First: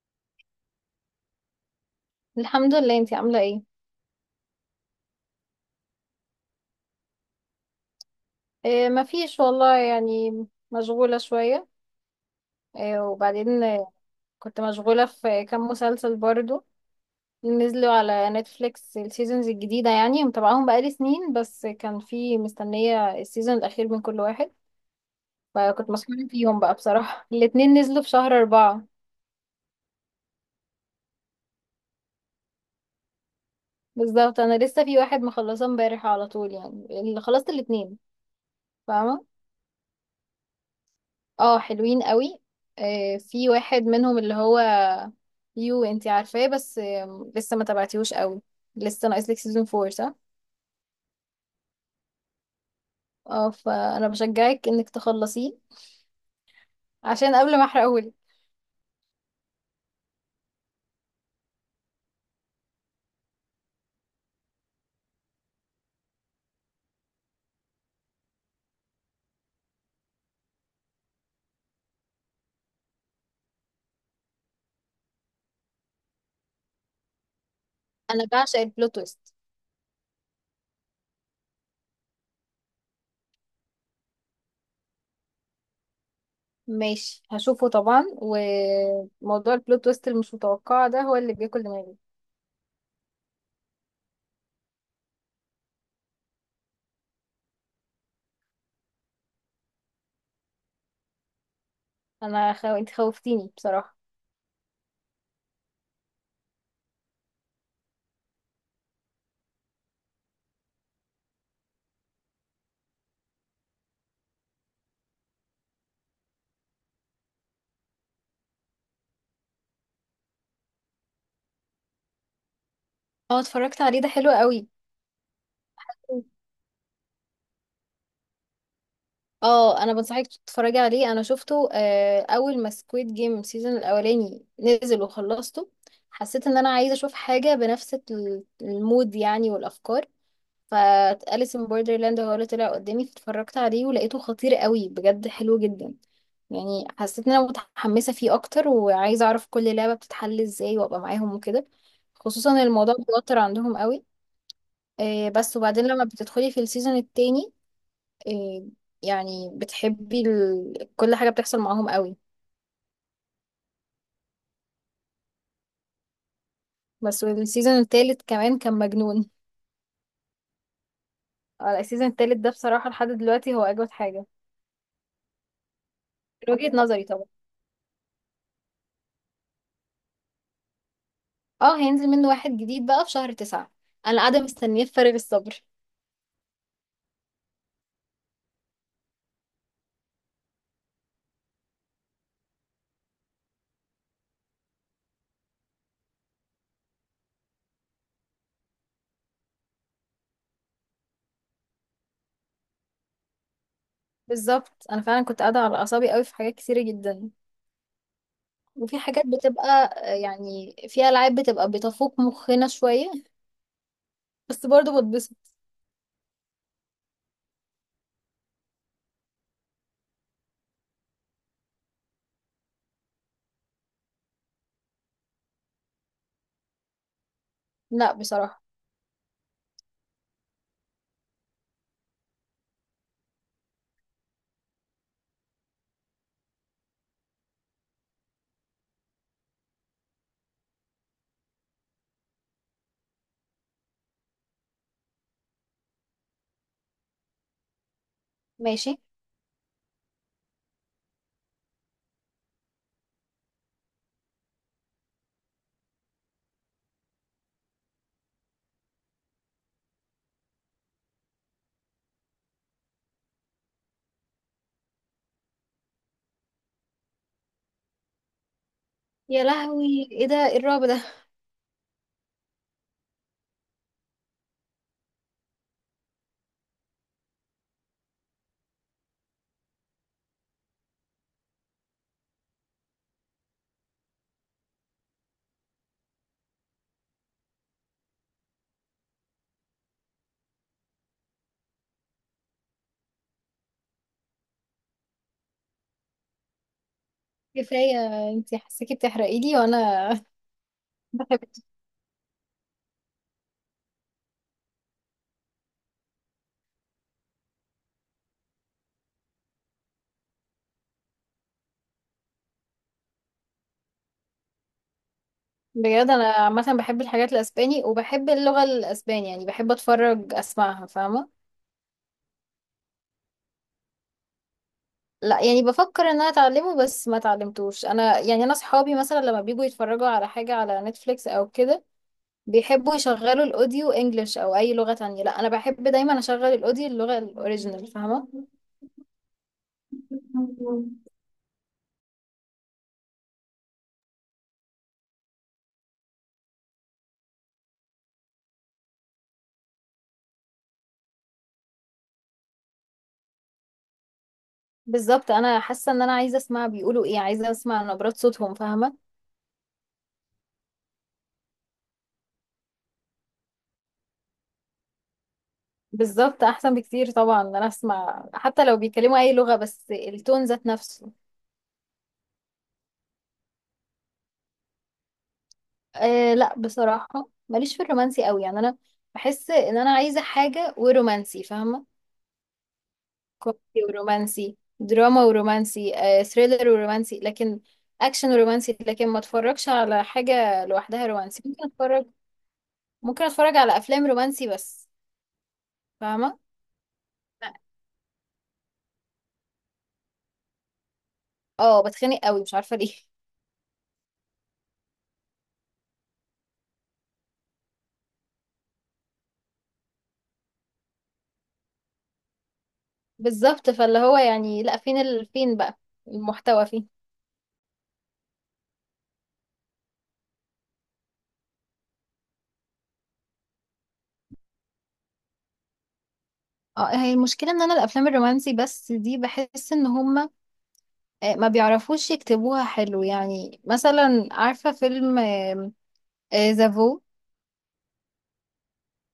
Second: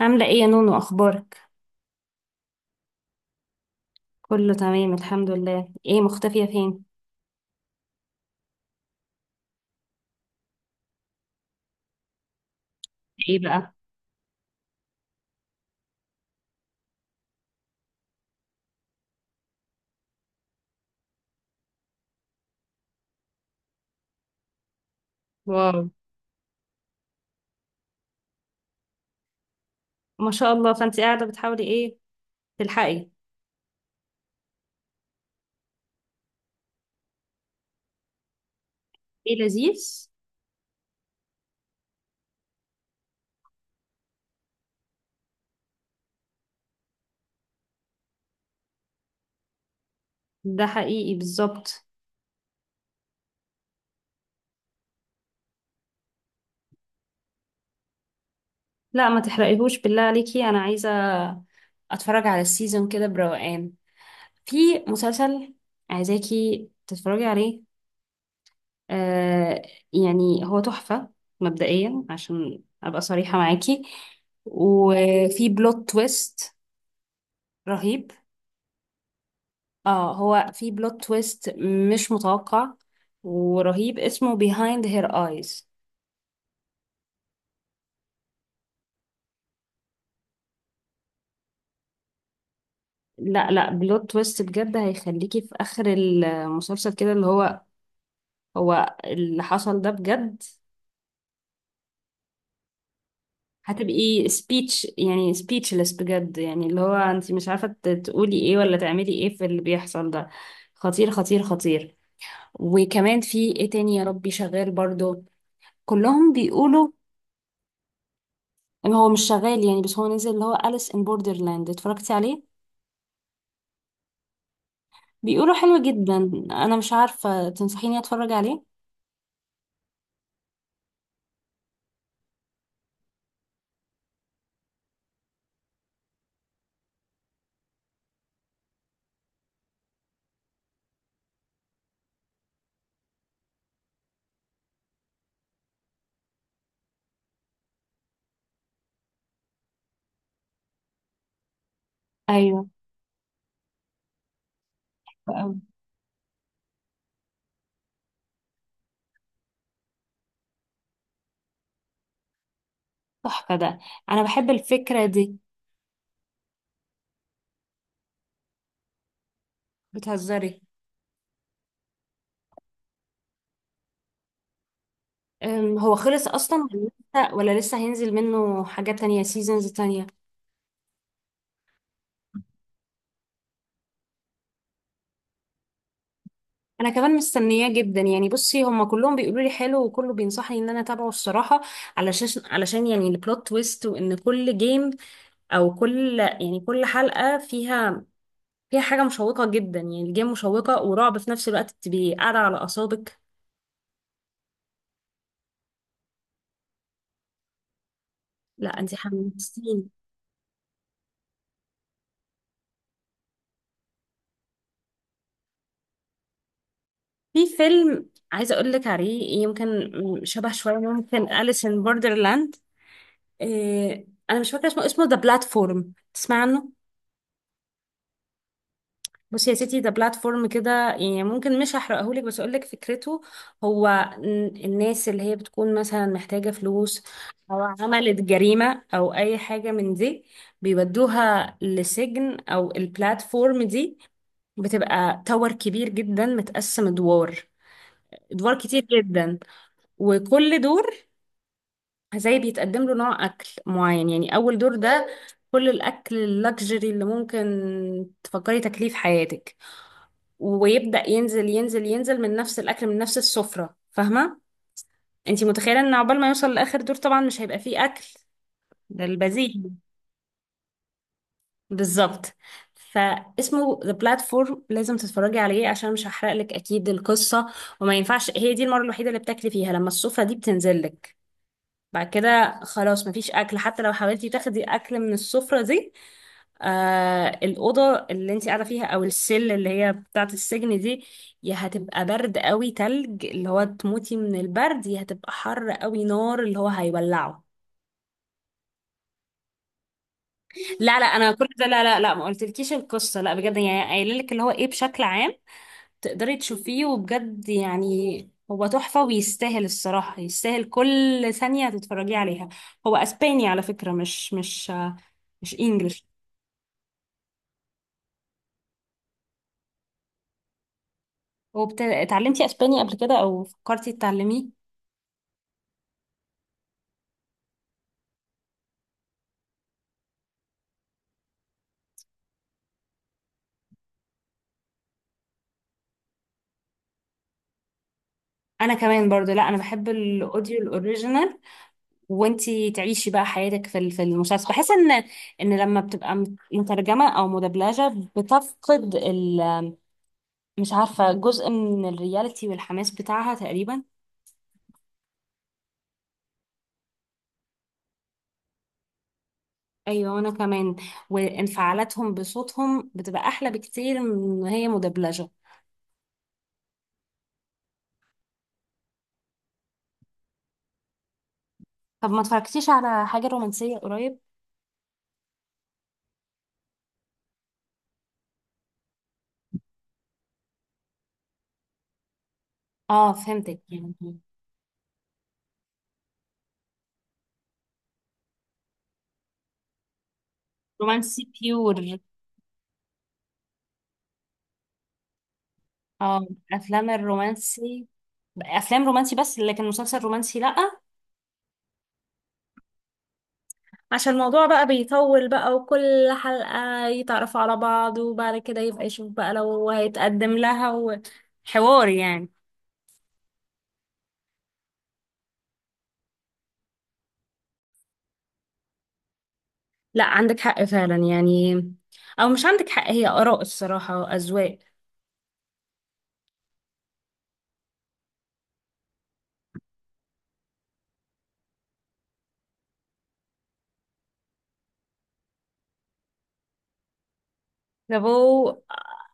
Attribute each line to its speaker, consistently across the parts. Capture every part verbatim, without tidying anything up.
Speaker 1: عاملة ايه يا نونو؟ اخبارك؟
Speaker 2: الحمد لله، انتي عاملة ايه؟
Speaker 1: كله تمام الحمد لله. ايه مختفية فين؟
Speaker 2: اه، مفيش والله، يعني مشغولة شوية. اه
Speaker 1: ايه
Speaker 2: وبعدين
Speaker 1: بقى؟
Speaker 2: آه، كنت مشغولة في كام مسلسل برضو. نزلوا على نتفليكس السيزونز الجديدة، يعني متابعاهم بقالي سنين، بس كان في مستنية السيزون الأخير من كل واحد.
Speaker 1: واو،
Speaker 2: فكنت مسحولة فيهم بقى بصراحة، الاتنين نزلوا في شهر أربعة.
Speaker 1: ما شاء الله. فانت قاعدة بتحاولي ايه؟ تلحقي.
Speaker 2: بالظبط، أنا لسه في واحد مخلصة امبارح على طول، يعني اللي خلصت الاتنين. فاهمة؟
Speaker 1: ايه لذيذ.
Speaker 2: اه، حلوين قوي. آه، في واحد منهم اللي هو يو انتي عارفاه، بس آم، لسه ما تابعتيهوش قوي. لسه ناقص لك سيزون أربعة صح.
Speaker 1: ده حقيقي بالظبط.
Speaker 2: اه، فانا بشجعك انك تخلصيه عشان قبل ما احرقهولك.
Speaker 1: لا ما تحرقيهوش بالله عليكي، انا عايزة اتفرج على السيزون كده بروقان. في مسلسل عايزاكي تتفرجي عليه. آه يعني هو تحفة مبدئيا، عشان ابقى صريحة معاكي، وفي بلوت تويست رهيب.
Speaker 2: انا بعشق البلوت تويست.
Speaker 1: اه هو في بلوت تويست مش متوقع ورهيب، اسمه Behind Her Eyes.
Speaker 2: ماشي، هشوفه طبعا، وموضوع البلوت تويست المش متوقعه ده هو اللي بياكل دماغي.
Speaker 1: لا لا، بلوت تويست بجد هيخليكي في اخر المسلسل كده، اللي هو هو اللي حصل ده بجد؟
Speaker 2: انا خو... انت خوفتيني بصراحه.
Speaker 1: هتبقي سبيتش، يعني سبيتشلess بجد، يعني اللي هو انت مش عارفة ت- تقولي ايه ولا تعملي ايه في اللي بيحصل ده. خطير خطير خطير. وكمان في ايه تاني يا ربي شغال برضو؟ كلهم بيقولوا ان هو مش شغال يعني، بس هو نزل اللي هو أليس ان بوردرلاند، اتفرجتي عليه؟
Speaker 2: اه اتفرجت عليه، ده حلو قوي.
Speaker 1: بيقولوا حلو جدا، انا مش عارفة، تنصحيني اتفرج عليه؟
Speaker 2: اه، انا بنصحك تتفرجي عليه. انا شفته آه، اول ما سكويد جيم سيزون الاولاني نزل وخلصته. حسيت ان انا عايزه اشوف حاجه بنفس ال- المود يعني والافكار. فأليس ان بوردرلاند هو اللي طلع قدامي، فاتفرجت عليه ولقيته خطير قوي بجد، حلو جدا. يعني حسيت ان انا متحمسه فيه اكتر، وعايزه اعرف كل لعبه بتتحل ازاي وابقى معاهم وكده. خصوصا
Speaker 1: ايوه،
Speaker 2: الموضوع بيوتر عندهم قوي. آه، بس
Speaker 1: أوي.
Speaker 2: وبعدين لما بتدخلي في السيزون التاني. إيه، يعني بتحبي ال... كل حاجة بتحصل معاهم قوي.
Speaker 1: تحفه ده، انا بحب الفكره دي.
Speaker 2: بس السيزون التالت كمان كان مجنون.
Speaker 1: بتهزري؟
Speaker 2: آه، السيزون التالت ده بصراحة لحد دلوقتي هو أجمد حاجة،
Speaker 1: أم، هو خلص
Speaker 2: من
Speaker 1: اصلا
Speaker 2: وجهة
Speaker 1: ولا
Speaker 2: نظري طبعا.
Speaker 1: لسه، ولا لسه هينزل منه حاجات تانية، سيزونز تانية؟
Speaker 2: اه، هينزل منه واحد جديد بقى في شهر تسعة. أنا قاعدة مستنية بفارغ الصبر.
Speaker 1: انا كمان مستنياه جدا يعني. بصي، هما كلهم بيقولوا لي حلو، وكله بينصحني ان انا اتابعه الصراحه، علشان علشان يعني البلوت تويست، وان كل جيم، او كل يعني كل حلقه فيها فيها حاجه مشوقه جدا. يعني الجيم مشوقه ورعب في نفس الوقت، بتبقي قاعده على اعصابك.
Speaker 2: بالظبط، أنا فعلا كنت قاعدة على أعصابي قوي في حاجات كتيرة جدا.
Speaker 1: لا انت
Speaker 2: وفي حاجات بتبقى
Speaker 1: حمستيني.
Speaker 2: آه، يعني في ألعاب بتبقى بتفوق مخنا شوية، بس برضه بتبسط.
Speaker 1: في فيلم عايزه اقول لك عليه، يمكن شبه شويه ممكن أليس ان بوردرلاند. إيه انا مش فاكره اسمه، اسمه ذا بلاتفورم، تسمع عنه؟
Speaker 2: لا بصراحة.
Speaker 1: بصي يا ستي، ذا بلاتفورم كده يعني، ممكن مش هحرقه لك بس اقول لك فكرته. هو ن- الناس اللي هي بتكون مثلا محتاجه فلوس، او عملت جريمه او اي حاجه من دي، بيودوها لسجن او البلاتفورم دي. بتبقى تاور كبير جدا، متقسم ادوار، ادوار كتير
Speaker 2: ماشي.
Speaker 1: جدا. وكل دور زي بيتقدم له نوع اكل معين. يعني اول دور ده كل الاكل اللكجري اللي ممكن تفكري تاكليه في حياتك، ويبدا ينزل ينزل ينزل من نفس الاكل، من نفس السفره، فاهمه؟ انتي متخيله ان عقبال ما يوصل لاخر دور طبعا مش هيبقى فيه اكل. ده
Speaker 2: يا
Speaker 1: البذيء.
Speaker 2: لهوي، ايه ده، ايه الرعب ده؟
Speaker 1: بالظبط. فاسمه ذا بلاتفورم، لازم تتفرجي عليه، عشان مش هحرق لك اكيد القصه. وما ينفعش، هي دي المره الوحيده اللي بتاكلي فيها، لما السفره دي بتنزل لك. بعد كده خلاص مفيش اكل، حتى لو حاولتي تاخدي اكل من السفرة دي. آه، الأوضة اللي انت قاعدة فيها، أو السل اللي هي بتاعة السجن دي، يا هتبقى برد قوي تلج، اللي هو تموتي من البرد، يا هتبقى حر قوي نار، اللي هو هيولعه.
Speaker 2: كفاية، انتي حسيكي بتحرقي لي وانا
Speaker 1: لا لا، أنا
Speaker 2: بحب.
Speaker 1: كل ده لا لا لا، ما قلتلكيش القصة، لا بجد يعني، قايلة لك اللي هو إيه بشكل عام. تقدري تشوفيه، وبجد يعني هو تحفة، ويستاهل الصراحة، يستاهل كل ثانية تتفرجي عليها. هو اسباني على فكرة، مش مش مش انجلش.
Speaker 2: بجد انا عامة بحب الحاجات الاسباني، وبحب اللغة الاسباني، يعني بحب اتفرج اسمعها، فاهمة.
Speaker 1: اتعلمتي اسباني قبل كده، او فكرتي تتعلميه؟
Speaker 2: لا، يعني بفكر ان انا اتعلمه بس ما اتعلمتوش انا. يعني انا صحابي مثلا لما بيجوا يتفرجوا على حاجة على نتفليكس او كده، بيحبوا يشغلوا الاوديو انجلش او اي لغة تانية. لا، انا بحب دايما اشغل الاوديو اللغة الاوريجينال، فاهمة.
Speaker 1: انا كمان برضو، لا انا بحب الاوديو الاوريجينال. وانتي تعيشي بقى حياتك في ال- في المسلسل. بحس ان ان لما بتبقى مت- مترجمة او مدبلجة، بتفقد ال، مش عارفة، جزء من الرياليتي والحماس بتاعها تقريبا.
Speaker 2: بالظبط، انا حاسة ان انا عايزة اسمع بيقولوا ايه، عايزة اسمع نبرات صوتهم، فاهمة.
Speaker 1: ايوه، وانا كمان. وانفعالاتهم بصوتهم بتبقى احلى بكتير من ما هي مدبلجه.
Speaker 2: بالظبط، احسن بكتير طبعا ان انا اسمع حتى لو بيتكلموا اي لغة، بس التون ذات نفسه.
Speaker 1: طب ما اتفرجتيش على حاجه رومانسيه قريب؟
Speaker 2: أه لا بصراحة، ماليش في الرومانسي قوي، يعني انا بحس ان انا عايزة حاجة ورومانسي، فاهمة.
Speaker 1: اه فهمتك
Speaker 2: كوميدي
Speaker 1: يعني.
Speaker 2: ورومانسي، دراما ورومانسي، أه ثريلر ورومانسي، لكن اكشن ورومانسي، لكن ما اتفرجش على حاجة لوحدها
Speaker 1: رومانسي
Speaker 2: رومانسي. ممكن
Speaker 1: بيور؟
Speaker 2: اتفرج، ممكن اتفرج على افلام رومانسي بس،
Speaker 1: اه.
Speaker 2: فاهمة.
Speaker 1: افلام
Speaker 2: لا.
Speaker 1: الرومانسي. افلام رومانسي بس، لكن مسلسل رومانسي لا.
Speaker 2: اه بتخنق قوي، مش عارفة ليه
Speaker 1: عشان الموضوع بقى بيطول بقى، وكل حلقه يتعرفوا على بعض، وبعد كده يبقى يشوف بقى لو هيتقدم لها، وحوار يعني.
Speaker 2: بالظبط، فاللي هو يعني لا، فين ال... فين بقى المحتوى، فين.
Speaker 1: لا عندك حق فعلا يعني، او مش عندك حق، هي اراء الصراحه واذواق.
Speaker 2: اه، هي المشكلة ان انا الافلام الرومانسي بس دي بحس ان هما آه، ما بيعرفوش يكتبوها حلو. يعني مثلا، عارفة فيلم زافو،
Speaker 1: لابو.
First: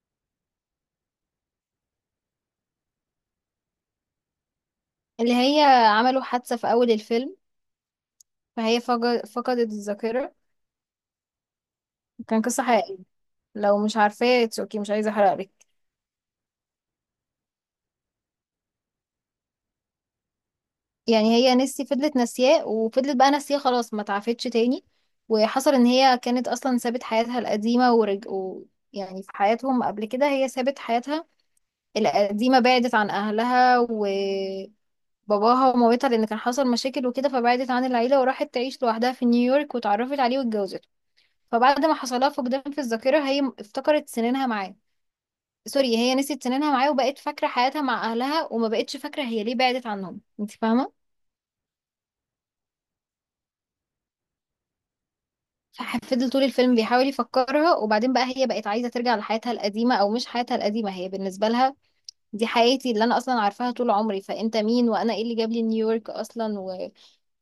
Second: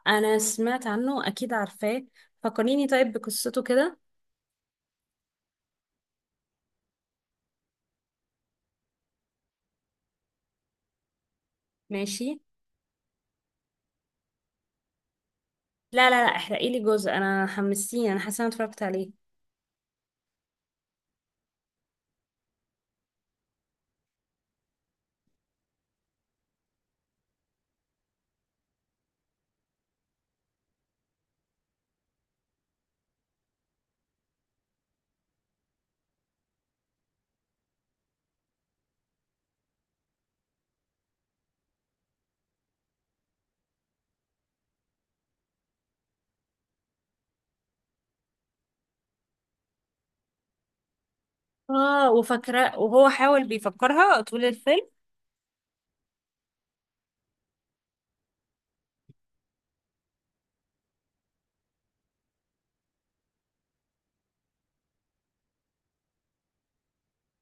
Speaker 1: انا سمعت عنه، اكيد عارفاه. فكريني طيب بقصته كده.
Speaker 2: اللي هي عملوا حادثة في اول الفيلم، فهي فج- فقدت الذاكرة.
Speaker 1: ماشي.
Speaker 2: كان قصة حقيقية. لو مش عارفاه it's okay، مش عايزة احرقلك.
Speaker 1: لا لا لا، احرقي لي جزء، انا حمستيني، انا حاسه انا اتفرجت عليه.
Speaker 2: يعني هي نسي فضلت ناسياه، وفضلت بقى ناسياه، خلاص، ما تعافتش تاني. وحصل ان هي كانت اصلا سابت حياتها القديمة ورج... و... يعني في حياتهم قبل كده، هي سابت حياتها القديمة، بعدت عن أهلها وباباها ومامتها، لأن كان حصل مشاكل وكده، فبعدت عن العيلة وراحت تعيش لوحدها في نيويورك، واتعرفت عليه واتجوزته. فبعد ما حصلها فقدان في الذاكرة، هي م- افتكرت سنينها معاه. سوري، هي نسيت سنينها معاه، وبقت فاكرة حياتها مع أهلها، وما بقتش فاكرة هي ليه بعدت عنهم. انت فاهمة؟
Speaker 1: اه وفاكره، وهو حاول بيفكرها طول الفيلم.
Speaker 2: ففضل طول الفيلم بيحاول يفكرها. وبعدين بقى هي بقت عايزة ترجع لحياتها القديمة، أو مش حياتها القديمة، هي بالنسبة لها دي حياتي اللي أنا أصلا عارفاها طول عمري، فأنت مين، وأنا إيه اللي جاب لي نيويورك أصلا و...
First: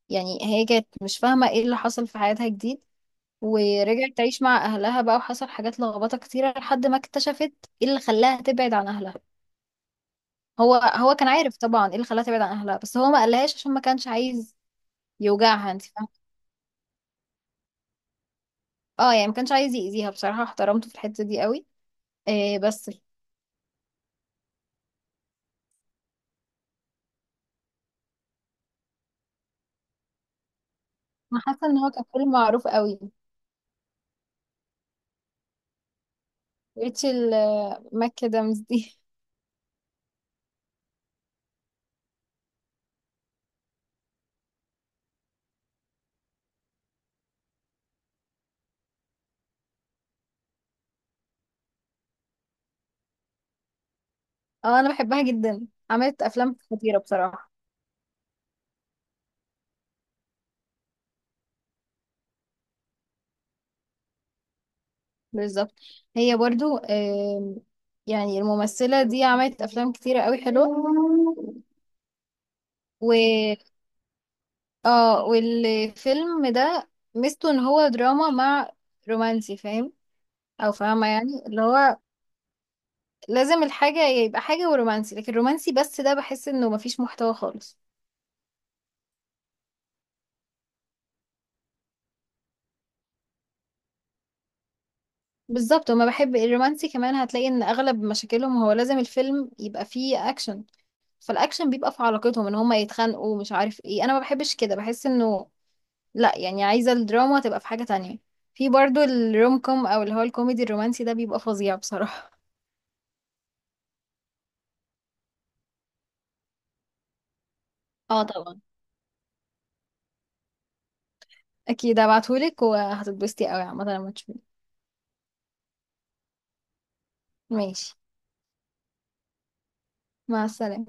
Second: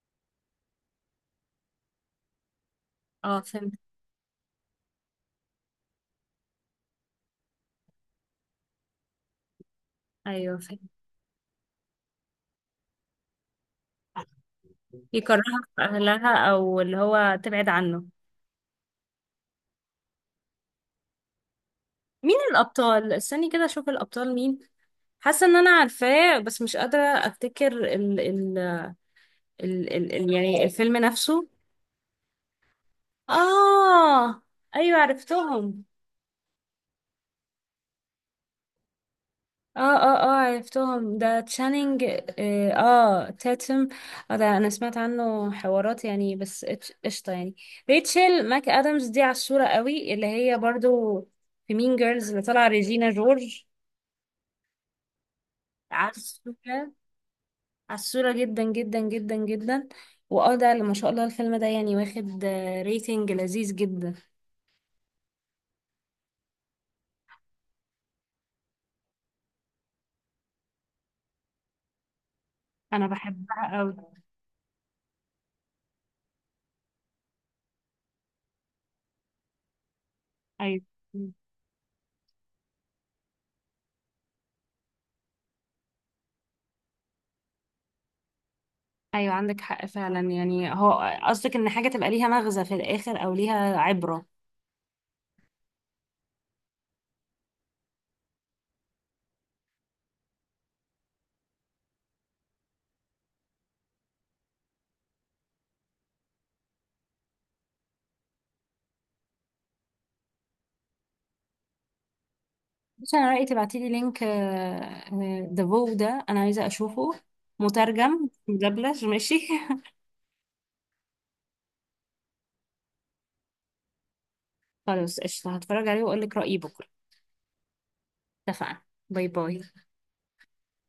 Speaker 2: يعني هي كانت مش فاهمة ايه اللي حصل في حياتها جديد.
Speaker 1: اه فهمت.
Speaker 2: ورجعت تعيش مع اهلها بقى، وحصل حاجات لخبطة كتيرة لحد ما اكتشفت ايه اللي خلاها تبعد عن اهلها.
Speaker 1: ايوه
Speaker 2: هو
Speaker 1: فهمت.
Speaker 2: هو كان عارف طبعا ايه اللي خلاها تبعد عن اهلها، بس هو ما قالهاش عشان ما كانش عايز
Speaker 1: يكرهها
Speaker 2: يوجعها،
Speaker 1: في
Speaker 2: انت فاهمة.
Speaker 1: اهلها، او اللي هو تبعد عنه.
Speaker 2: اه، يعني ما كانش عايز يأذيها. بصراحة احترمته في الحتة دي قوي.
Speaker 1: مين
Speaker 2: إيه بس،
Speaker 1: الابطال؟ استني كده اشوف الابطال مين. حاسه ان انا عارفاه، بس مش قادره افتكر ال ال ال ال ال يعني الفيلم
Speaker 2: انا
Speaker 1: نفسه.
Speaker 2: حاسة ان هو كان فيلم معروف قوي.
Speaker 1: اه. ايوه عرفتهم.
Speaker 2: ريتشل آه، ماك ادمز دي
Speaker 1: اه اه اه عرفتهم، ده تشانينج اه آه، تاتم. اه ده انا سمعت عنه حوارات يعني، بس إتش- قشطة يعني. ريتشل ماك ادمز دي عالصورة قوي، اللي هي برضو في مين جيرلز اللي طالعة ريجينا جورج.
Speaker 2: اه انا بحبها جدا، عملت افلام
Speaker 1: عالصورة.
Speaker 2: خطيرة بصراحة.
Speaker 1: عالصورة جدا جدا جدا جدا. واه ده اللي ما شاء الله، الفيلم ده يعني واخد آه، ريتنج لذيذ جدا.
Speaker 2: بالظبط. هي برضو آم، يعني الممثلة دي عملت أفلام كتيرة قوي حلوة.
Speaker 1: انا
Speaker 2: و
Speaker 1: بحبها قوي.
Speaker 2: اه والفيلم ده ميزته ان هو دراما مع رومانسي، فاهم او
Speaker 1: ايوه.
Speaker 2: فاهمة، يعني اللي هو لازم الحاجة يبقى حاجة ورومانسي، لكن الرومانسي بس ده بحس انه مفيش محتوى خالص.
Speaker 1: ايوه عندك حق فعلا يعني، هو قصدك ان حاجة تبقى ليها مغزى في الاخر او ليها عبرة.
Speaker 2: بالظبط. وما بحب الرومانسي، كمان هتلاقي ان اغلب مشاكلهم هو لازم الفيلم يبقى فيه اكشن، فالاكشن بيبقى في علاقتهم ان هما يتخانقوا مش عارف ايه. انا ما بحبش كده، بحس انه لا، يعني عايزة الدراما تبقى في حاجة تانية. في برضو الروم كوم او اللي هو الكوميدي الرومانسي، ده بيبقى فظيع بصراحة.
Speaker 1: بس انا رايي تبعتيلي لينك ذا فو ده، انا عايزه اشوفه،
Speaker 2: اه
Speaker 1: مترجم
Speaker 2: طبعا،
Speaker 1: مدبلج ماشي.
Speaker 2: اكيد هبعتهولك وهتتبسطي قوي عامة لما تشوفيه.
Speaker 1: خلاص قشطه، هتفرج عليه واقول لك رايي بكره.
Speaker 2: ماشي.
Speaker 1: اتفقنا. باي باي.
Speaker 2: مع السلامة.